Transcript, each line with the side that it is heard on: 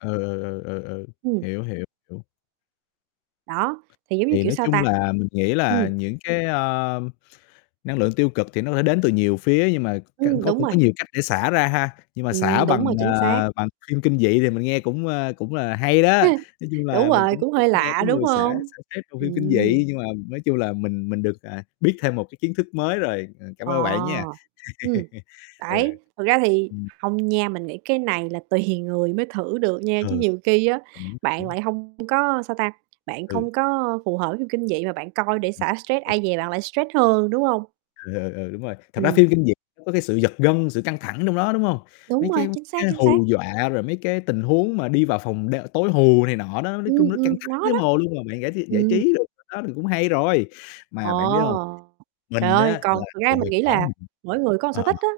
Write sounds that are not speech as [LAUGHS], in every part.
left: Ừ, ừ, ừ, ừ, ừ.
right: Ừm.
left: Hiểu, hiểu, [UNINTELLIGIBLE]
right: Đó, thì giống như,
left: Thì
right: kiểu,
left: nói
right: sao
left: chung
right: ta?
left: là mình nghĩ là
right: Ừm.
left: những cái, ơ, năng lượng tiêu cực thì nó có thể đến từ nhiều phía nhưng mà ca
right: Ừm, đúng
left: cũng
right: rồi.
left: có nhiều cách để xả ra ha, nhưng mà xả
right: Ừm, đúng rồi,
left: bằng,
right: chính xác.
left: à, bằng phim kinh dị thì mình nghe cũng, ơ, cũng là hay đó.
right: [CHUCKLES]
left: Nói chung
right: Đúng
left: là mình
right: rồi,
left: cũng
right: cũng
left: ít
right: hơi
left: nghe
right: lạ,
left: cái
right: đúng
left: người xả
right: hông?
left: xả stress bằng phim kinh
right: Ừm.
left: dị, nhưng mà nói chung là mình mình được, à, biết thêm một cái kiến thức mới rồi. Ờ, cảm
right: Ờ,
left: ơn các bạn nha.
right: ừm,
left: [CHUCKLES] Ừ.
right: đấy. Thực ra thì
left: Ừm.
right: hông nha, mình nghĩ cái này là tùy người mới thử được nha, chứ
left: Ừ.
right: nhiều khi á, bạn
left: [UNINTELLIGIBLE]
right: lại hông có, sao ta, bạn
left: Ừ.
right: không có phù hợp với phim kinh dị mà bạn coi để xả stress,
left: [UNINTELLIGIBLE]
right: ai dè bạn lại stress hơn, đúng hông?
left: Ừ, ừ, ừ, đúng rồi. Thật ra
right: Ừm.
left: phim kinh dị có cái sự giật gân, sự căng thẳng trong đó, đúng hông?
right: Đúng
left: Mấy
right: rồi,
left: cái
right: chính xác,
left: cái
right: chính xác.
left: hù dọa, rồi mấy cái tình huống mà đi vào phòng đ tối hù này nọ đó, nói chung
right: Ừm,
left: nó căng
right: ừm,
left: thẳng
right: nó
left: thấy
right: đó.
left: mồ luôn, mà bạn giải tr giải
right: Ừm.
left: trí được đó thì cũng hay rồi.
right: Ồ,
left: Mà bạn biết hông,
right: trời
left: mình á
right: ơi,
left: là
right: còn thực ra
left: từ
right: mình
left: hồi
right: nghĩ
left: nhỏ
right: là
left: mình
right: mỗi người có một sở
left: ờ.
right: thích á,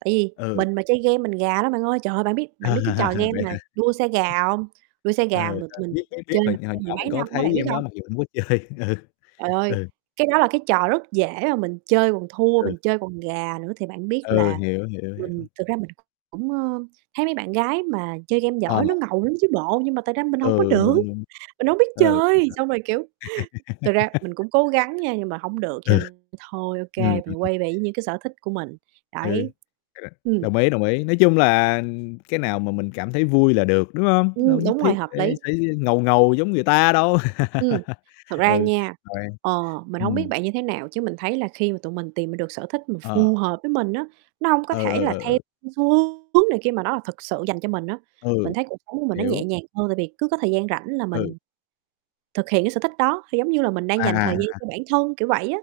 right: tại vì
left: Ừ.
right: mình mà chơi game mình gà lắm bạn ơi. Trời ơi, bạn biết bạn biết cái trò
left: [LAUGHS]
right: game
left: Vậy
right: mà
left: hả?
right: đua xe gà hông? Đua xe
left: Ừ.
right: gà mà
left: Ừ, ừ,
right: mình
left: biết, biết, biết,
right: chơi
left: hồi
right: mà
left: hồi
right: chơi
left: nhỏ
right: mười
left: mình
right: mấy
left: có
right: năm á,
left: thấy
right: bạn biết
left: game đó
right: hông?
left: mặc dù hông có chơi, ừ.
right: Trời ơi,
left: Ừ.
right: cái đó là cái trò rất dễ mà mình chơi còn thua,
left: Ừ.
right: mình chơi còn gà nữa, thì bạn biết
left: Ừ,
right: là
left: hiểu, hiểu,
right: mình
left: hiểu.
right: thực ra mình hổng, ơ, thấy mấy bạn gái mà chơi game
left: Ờ.
right: giỏi nó ngầu lắm chứ bộ, nhưng mà tài ra mình hông có
left: Ừ,
right: được,
left: đúng, đúng.
right: mình hổng biết
left: Ừ, ờ, ờ.
right: chơi! Xong rồi, kiểu, thực ra mình
left: [LAUGHS]
right: cũng cố gắng nha nhưng mà hổng được cho
left: Ừ.
right: nên thôi,
left: Ừm,
right: OK, mình quay
left: [UNINTELLIGIBLE]
right: về với những cái sở thích của mình,
left: Ừ,
right: đấy.
left: [UNINTELLIGIBLE]
right: Ừm.
left: đồng ý, đồng ý, nói chung là, ừm, cái nào mà mình cảm thấy vui là được, đúng hông? Đâu
right: Ừm,
left: nhất
right: đúng rồi,
left: thiết
right: hợp
left: phải
right: lý.
left: phải, ơ, ngầu ngầu giống người ta đâu.
right: Ừm,
left: [LAUGHS]
right: thật ra
left: Ừ,
right: nha,
left: đoan,
right: ờ, mình hổng biết
left: ừm.
right: bạn như thế nào, chứ mình thấy là khi mà tụi mình tìm ra được sở thích mà
left: Ờ.
right: phù hợp với mình á, nó hông có
left: Ừ,
right: thể
left: ừ,
right: là
left: ừ,
right: theo,
left: ừ.
right: ưm, xu hướng này kia mà nó là thực sự dành cho mình á. Mình
left: Ừ,
right: thấy cuộc sống của mình nó nhẹ
left: hiểu.
right: nhàng hơn, tại vì cứ có thời gian rảnh là
left: Ừ.
right: mình thực hiện cái sở thích đó, thì, giống như là, mình đang
left: À,
right: dành
left: à,
right: thời
left: à,
right: gian cho
left: à.
right: bản thân, kiểu vậy á.